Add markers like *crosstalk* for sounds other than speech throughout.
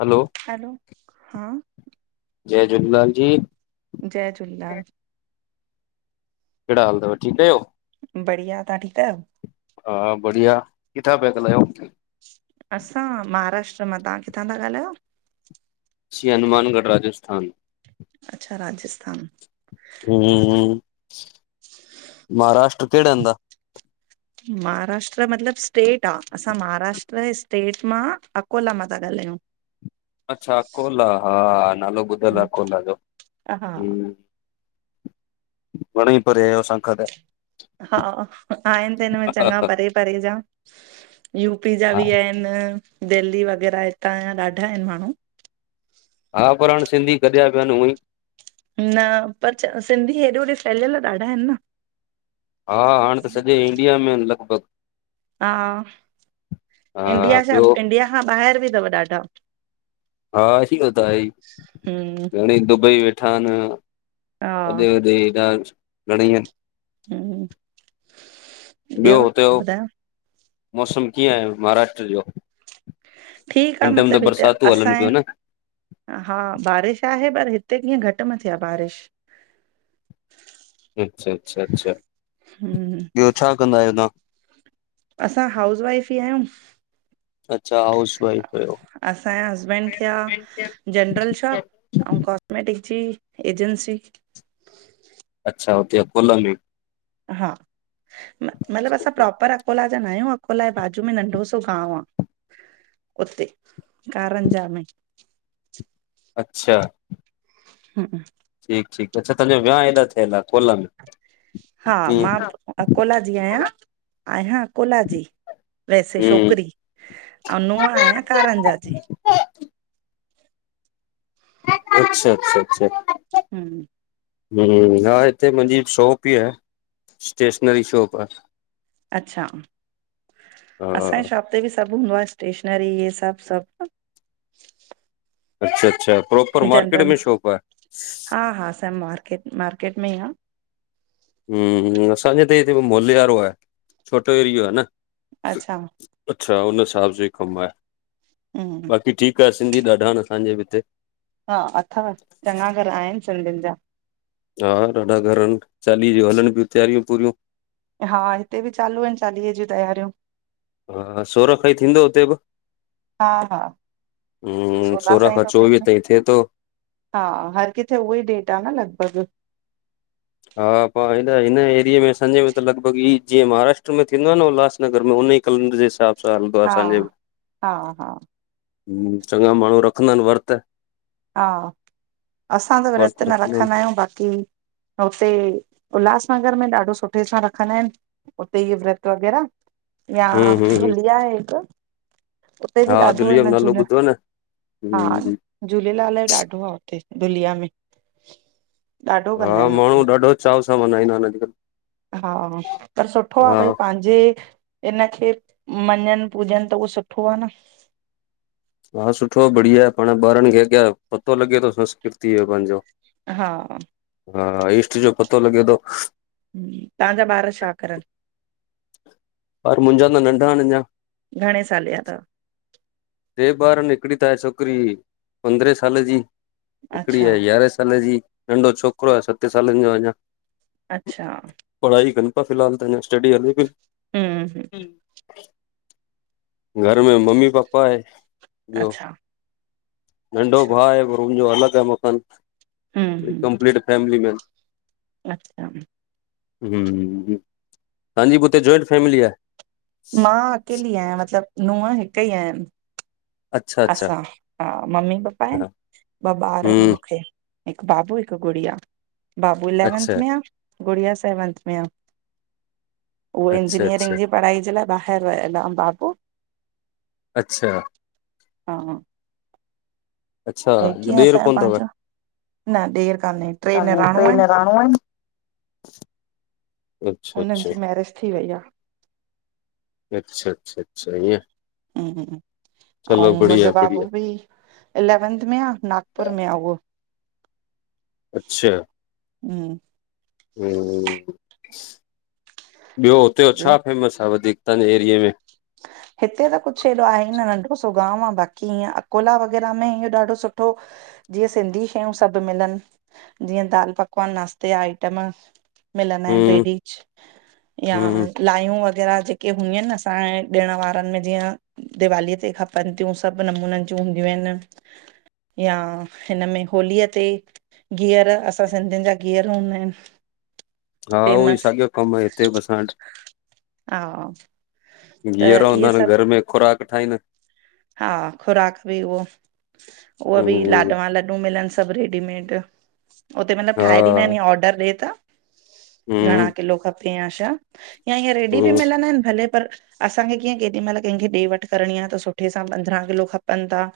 हलो hello हा जय झूलेलाल जी जय झूलेलाल केड़ा हाल थव, ठीकु आहियो? बढ़िया, तां ठीकु आयो? हा बढ़िया, किथां प्या ॻालायो? असां महाराष्ट्र मां, तहां किथां था ॻाल्हायो? श्री हनुमानगढ़, राजस्थान अच्छा राजस्थान हम्म, महाराष्ट्र केड़े हंद आ? महाराष्ट्र मतिलबु स्टेट आ। असां महाराष्ट्र स्टेट मां अकोला मां था ॻाल्हायूं। अच्छा अकोला, हा नालो ॿुधल आ हम्म, अकोला जो। हा घणी ई परे आयो असांखा त। हा आहिन त हिन में चंॻा परे- परे जा, यूपी जा बि आहिन। दिल्ली वग़ैरह हितां जा ॾाढा आहिन माण्हू। हा, पर हाणे सिंधी गढिया पिया आहिन हुअ ई न पर सिंधी हेॾे होॾे फैलियल ॾाढा आहिन न हा हाणे त सॼे इंडिया में लॻभॻ हा हा इंडिया सां ॿियो इंडिया खां ॿाहिर बि अथव ॾाढा। हा अॼुकल्ह त आहे ही हम्म घणेई दुबई वेठा आहिन। हा हेॾे होॾे घणेई आहिन। *inaudible* ॿियो हुते हो तव्हां ॿुधायो मौसम कीअं आहे महाराष्ट्र जो? ठीकु आ हिन टाइम त मतिलबु हिते बरसातूं हलनि पियूं असांजे न? हा बारिश आहे पर हिते कीअं घटि मथे आहे बारिश। अच्छा -अच्छा -अच्छा। हूं। ॿियो छा कंदा आहियो ताहां? असां हाउस वाइफ ई आहियूं। अच्छा हाउस वाइफ आयो। असांजे हसबैंड खे आ जनरल शॉप अऊं मै ट जी एजंसी अच्छा हुते अकोला में। हा मतिलबु असां प्रोपर अकोला जा न आहियूं। अकोलाए बाजू में नंढो सो गांव आहे उते कारंजा में। अच्छा। हूं। ठीकु ठीकु अच्छा ताहांजो वियाउ हेॾा थियल आ अकोला में? हा ईअं मां अकोला जी आहियां आहियां अकोला जी। वैसे छोकरी अऊं नूअ आया काराअंजाजी। अच्छा -अच्छा -अच्छा। हूं। हूं हा हिते मुंहिंजी शॉप ई आ। स्टेशनरी शॉप आ। अच्छा हा असांजे शॉप ते बि सभु हूंदो आ स्टेशनरी इहे सभु सभु। अच्छा अच्छा प्रो जनरल हा- हा स मार्किट मार्किट में ई आ। हूं असांजे हि त हित मोले वारो आहे छोटो एरिओ आहे न। अच्छा। अच्छा हुन हिसाब सां ई कमु आहे हम्म बाक़ी ठीकु आहे सिंधी ॾाढा आहिन असांजे बि हिते। हा अथव चंगा घर आहिन सिंधियुनि जा। हा ॾाढा घर आहिन चालीहे जूं हलनि पियूं तयारियूं पूरियूं। हा हिते बि चालू आहिन चालीहे जूं तयारियूं। हा सोर खां ई थींदो हुते बि? हा हा हूं सोलह सोरह साईं खां थो थिए चोवीह न ताई थिए थो। हा हर किथे उहोई डेट आ न लॻभॻ। हा पर हिन हिन एरिए में संझे में त लॻभॻि ई जीअं महाराष्ट्र में थींदो आहे न उल्हासनगर में हुन ई कैलेंडर्स जे ससा हलंदो आहे हा असांजे हा हा चंग माण्हू रखंदा आहिन वर्त‌। हा असां त विर्त वर्त न आहिनि रखंदा आहियूं बाक़ी हुते, उल्हासनगर में ॾाढो सुठे सां रखंदा एन। उते ई व्रत वग़ैरा, या हम्म हम्म हम्म धुलिया आहे हिक उते बि हा ॾाढो दुलिया जो हिन नालो झूलण, ॿुधो आहे न हा हम्म झूलेलाल जो ॾाढो आ, हुते धुलिया में। ॾाढो कंदा हा, आहिनि हुते माण्हूं ॾाढ़ो चाव सां मनाईंदा अन अॼकल्ह। हा, पर सुठो आ, पई पांजे जे, इनखे मञन पूजन त उहो सुठो आ न। हा, सुठो आ, बढ़िया आ, पाण ॿारन खे अॻयां पतो लॻे तो संस्कृतिअ जो पांजो। हा हा, ईष्ट जो पतो लॻे तो। तहांजा ॿार छा करन? ॿार मुंजा त नंढ़ान अञा। घणे साले जा तव? ट्रे ॿार इन, हिकड़ी त आहे छोकरी, पंद्रहें साले जी। हिकड़ी अच्छा आहे यारहें साले जी, नंढ़ो छोकरो आहे सते सालन जो आहे अञा। अच्छा पढ़ाई कन पा, फिलहाल त अञा स्टडी हले पी। हम्म हम्म घर में मम्मी पापा आहे, ॿयो। अच्छा नंढ़ो अच्छा भा आहे, पर मुंजो अलॻ आहे मकान, हम्म हम्म कंपलीट फैमली मैन। अच्छा अच्छा हूं हूं, तहांजी बि हुते जॉइंट फैमली आहे? मां अकेली आयां, मतिलब नूंहं हिकई आयांन। अच्छा अच्छा असां, हा, मम्मी पपा हा एन, ॿ ॿार एन हम्म मूंखे। हिक बाबू, हिक गुड़िया, बाबू अच्छा इलेवन्थ में आ, गुड़िया सेवंथ में आ। उहो अच्छा अच्छा इंजीनियरिंग जी पढ़ाईअ जे लाइ, ॿाहिर वयल आ, बाबू! अच्छा हां हा अच्छा ए कीअं ॾेर असांजो कोन अथव पांजो न ॾेर कान्हें, ट्रे असांमें निराणू एन। *inaudible* उन्हन अच्छा जी मेरिज थी वई आ। अच्छा अच्छा अच्छा, इअं। अऊं, बढ़िया मुंजो बढ़िया बाबू बी। इलेवेंथ में आ, नागपुर में आ उहो। अच्छा, हम्म हूं ॿयो हुते जो ॿियो छा फेमस आ वधीक, तांजे एरिए में? हिते त कुछ एॾो आहे ई न, नंढ़ड़ो सो गांव आ, बाक़ी ईअं अकोला वग़ैरह में इहो ॾाढो सुठो जीअं सिंधी शयूं सभ मिलन, जीअं दाल पकवान नास्ते जा आइटम। मिलंदा एन हम्म ट्रेडीज़, या हम्म लायूं वग़ैरा जेके हूंदयूं एन न असांजे ॾिण वारन में जीअं दिवालीअ ते खपन त्यूं, सभु नमूनन जूं हूंदयूं एन। यां, हिनमें होलीअ ते। घीअर असां सिंधियुन जा घीअर हूंदा एन। हा, उहोई साॻयो कम आ, हिते बि असां वट। हा त घीअर हूंदा इहे अन, सभु घर में खुराक ठाईन। हा, खुराक बि उहो, उहो बि हम्म लाॾवां लॾूं मिलन। सभ रेडीमेट, उते मतलब हा ठाहे ॾींदा एन, या ऑर्डर ॾे त। घणा हम्म किलो खपे यां छा यां ईअं रेडी बि हम्म मिलंदा आहिनि भले पर असांखे कीअं केॾी महिल कंहिंखे ॾे वठि करणी आ त सुठे सां पंद्रहं किलो खपनि था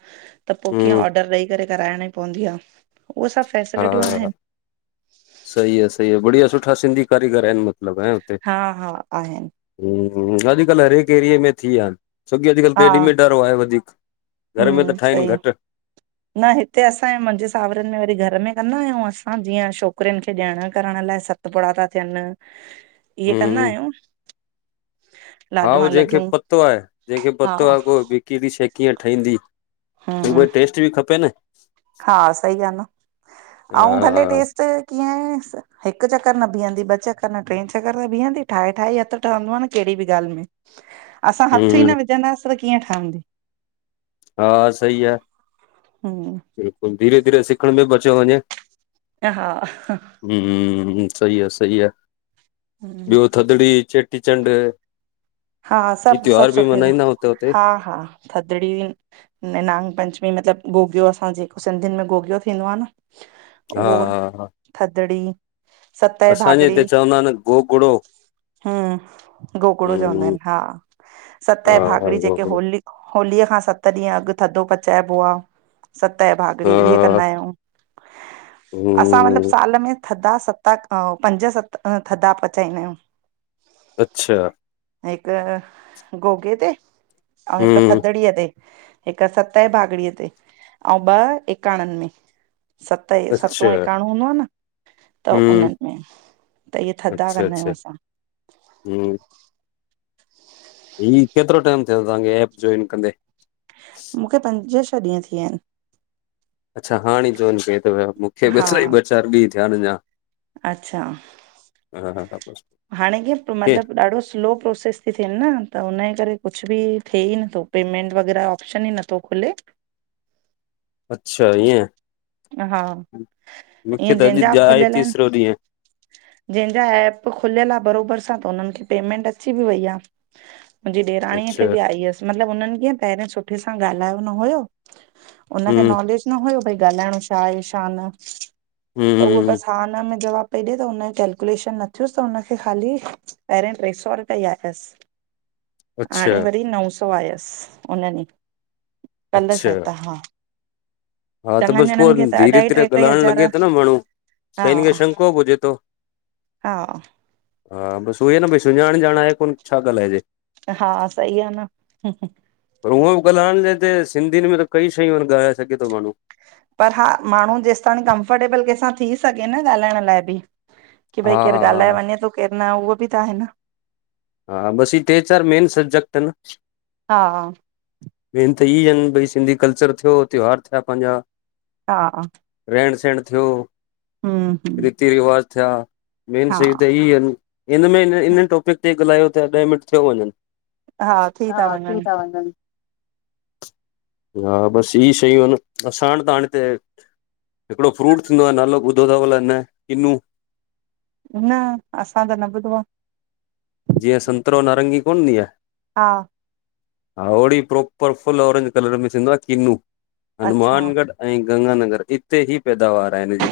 त पो कीअं हम्म ऑडर ॾेई करे कराइणी पवंदी आ उहो सभु फैसिलिटियूं हा आहिनि। सही आ, सही आ, बढ़िया सुठा सिंधी कारीगर आहिनि म हा हा आहिनि, हूं हूं अॼुकल्ह हर हिकु एरिए में थी विया आहिनि छोकी अॼुकल्ह पेडी मेंड वारो आहे वधीक घर में त हूं ठाहिनि सही आ *inaudible* न हिते असांजे मुंहिंजे साावरनि में वरी घर में कंदा आहियूं असां जीअं छोकिरियुनि खे ॾियण करण लाइ स तपुड़ा था थियन *inaudible* इहे कंदा हम्म आहियूं हा उहो लाॾवा जंहिंखे लॾूं पतो आहे, जंहिंखे हा पतो आहे को बि की भी शइ कीअं ठहींदी छो हम्म भई टेस्ट बि खपे न हा सही ॻाल्ह आ, अंऊँ भले हा टेस्ट कीअं हिकु चक्कर न बीहंदी ॿ चक्कर न ट्रें चक्कर में बीहंदी। ठाहे ठाहे ई हथ त हूंदो आ न कहिड़ी बि ॻाल्हि में, असां हथ ई हम्म, न विझंदासीं त कीअं ठहंदी हा सही आ हम्म बिल्कुलु धीरे-धीरे सिखण में बि अचियो वञे एं हा अहं हूं सही आ, सही आ, हम्म ॿियो थदड़ी, चेटीचंड हा ही सभु, सभु त्योहार बि सुठे सां मनाईंदा हुते हुते? हा, हा थधड़ि बिं नि नांगपंचमी मतलबु गोगियो असां जेको सिंधियुनि में गोगियो थींदो आ न हा उऔर हा हा, थधड़ी सतंए असांजे भागड़ी, हिते चवंदा आहिनि गोगड़ो, हूं गोगड़ो चवंदा हम्म आहिनि हा, हा सतंए हा भागड़ी जेके गोगड़ो। होली होलीअ खां सत ॾींहं अॻु थधो पचाइबो आ सतंए भागड़ी ईहे हा, कंदा आहियूं असां मतलब हम्म, साल में थधा सता अंऊ पंज-सत थधा पचाईंदा आहियूं अच्छा एं हिकु गोगे ते अंऊँ हिकु हम्म, थधड़ीअ ते हिक सतंए भागड़ीअ ते, अंऊ ॿ एकाणनि में सतए सतों अच्छा, एकाणो हूंदो आ न त हम्म, उन्हनि में त इहे थधा कंदा आहियूं असां हूं ही केतिरो टाइम थियो तव्हांखे एप जॉइन कंदे मूंखे पंज छह ॾींहं थी विया आहिनि अच्छा हाणे ई जोइन कई थव, मूखे ॿ हा सइ ॿ चार ॾींह थया आहीन अञा अच्छा हा हा, बसि। हाणे किंअ हे, मतलब ॾाढो स्लो प्रोसेस थी थिएन न त हुनए करे कुझ बि थिए ई नथो पेमेंट वगैरह ऑप्शन ई नथो खुले अच्छा ईंअ, हा मूखे ईअं त अॼु जंहिंजा दयाय तीसरो ॾींह जेंहजा ऐप खुलयल आ बरोबर सां त हुनन खे पेमेंट अची बि वई आ मुहिंजी ॾेराणीअ अच्छा खे बि आई हुयस मतलबु उन्हन किंअं पहिरियोे सुठे सा गाल्हायो न हुयो उनखे हम्म नॉलेज न हुयो भई ॻाल्हाइणो छा आहे, छा न, त उहो हम्म बस हा न में जवाब पई ॾिए त हुन कैेलकुलेशन न थियुस त हुनखे ख़ाली पहिरिएं ट्रे सौ रुपया ई आयस *inaudible* अच्छा हाणे वरी नव सौ आयस उन ॾी कल अच्छा शायद त हा। हा त बस चङनि पो ॼणनि खे त धीर अढाई धीरे टे टे ॻाल्हाइण हज़ार लॻे तो न माण्हू हा त हिन खे शको बि हुजे तो। हा हा बस उवई न भाई सुनाण ॼाण आहे कोन छा ॻालाजे। हा सही आ न *unintelligible* पर हूअं बि ॻालाएण जे हिते सिंधियुन में त कई शयू ॻालाए सघे थो माण्हू। पर हा माण्हू जेस ताणी कंफरर्टेबल के सा थी सघे न ॻाल्हाइण लाए बि। की भई हा केर ॻाल्हाए हा वञे थो केर न उहो बि त आहे न। हा बस इ टे चार मेन सब्जेक्ट अन। हा मेन त इहे आहिन भई सिधी कल्चर थियो त्योहार थिया पहिजा। हा रेण सेण थियो हम्म हम्म रीति रिवाज थिया मेन हा शयू त इहे आहिन। हिन मे हिन इ टॉपिक ते ॻल्हायो ता ॾह मिन्ट थियो वञन। हा थी ता वञन। हा बस इहे शयू आहिन असा ताण ते। हिकड़ो फ्रूट थिंदो आ नालो ॿुधो तव अलाय न किनु? न असा त न ॿुधो आ। जीअ सन्तरो नारंगी कोन हुदी आ। हा हा होड़ी प्रोपर फुल ऑरेज कलर में थिंदो आहे कीनू अच्छा हनुमानगढ़ अई गंगानगर ईते जी पैदावार आहे हिनजी।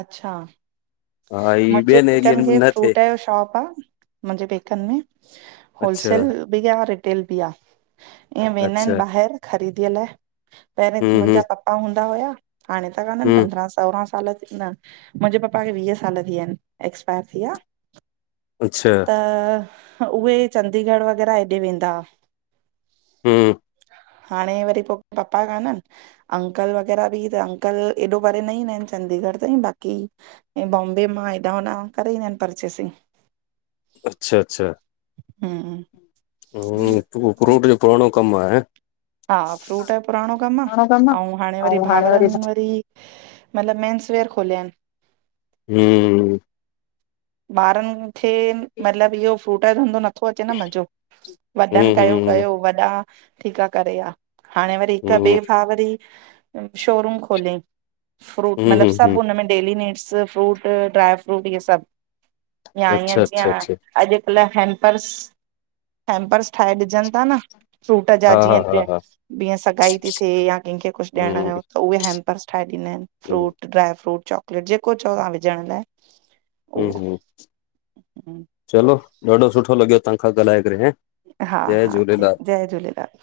अच्छा हा ही मुंहिजे ॿियनि पेकन एरियनि खे में न थिए फ्रूट यो शॉप आ मुहिजें पेकन में। अच्छा पिरिया अई रिटेल बि आ। ईअ वेदा अच्छा आहिन ॿाहिर ख़रीदीअ लाए पहरे हूं हूं मुहिजा पप हूंदा हुया हाणे त कान्हन हूं पद्रह सोलह साल न मुहिजे पप्पा खे वीय साल थी वया आहिन एक्सपायर थी वया। अच्छा त उहे चडीगढ़ वग़ैरह हेॾे वेदा हा। हम्म हाणे वरी पो पपा कान अन। अंकल वग़ैरा बि त अंकल एॾो परे न ईंदा आहिन चंडीगढ़ ताईं बाक़ी ऐं बॉम्बे मां हेॾा होॾा करे ईनदा आहिन परचेसिंग। अच्छा अच्छा हम्म फ्रूट यो पुराणो कम आहे? हा फ्रूट यो पुराणो कम आ अऊ हाणे वरी भाावरन वरी मतलब मेंनस वेयर खोलया आहिन? हम्म ॿारन खे मतलब इहो फ्रूट जो धंधो न नथो अचे न मज़ो वॾन हूं कयो हूं कयो वॾा ठीक आ करे व्या। हाणे वरी हिक ॿे हूं भा वरी शोरूम खोलियई। फ्रूट हूं मतलब हूं सभ हूं हुन में daily needs fruit dry fruit इहे सभ। या अच्छा ईअं अच्छा जीअं अच्छा अॼकल्ह ह हेम्पर्स हैम्पर्स ठाहे ॾिजन ता न। फ्रूट जा हा हा जीअं, हा हा जीअं सगाई थी थिए या कंहिंखे कुझु ॾियणु हूं हुयूं। त उहे हैम्पर्स ठाहे ॾींदा आहिनि हूं फ्रूट, ड्राइ फ्रूट, चॉकलेट जेको चओ तव्हां विझणु लाइ। हूं, उहो हूं चलो ॾाढो सुठो लॻे तव्हांखां ॻाल्हाए करे हे। हा-हा ठीकु। जय झूलेलाल।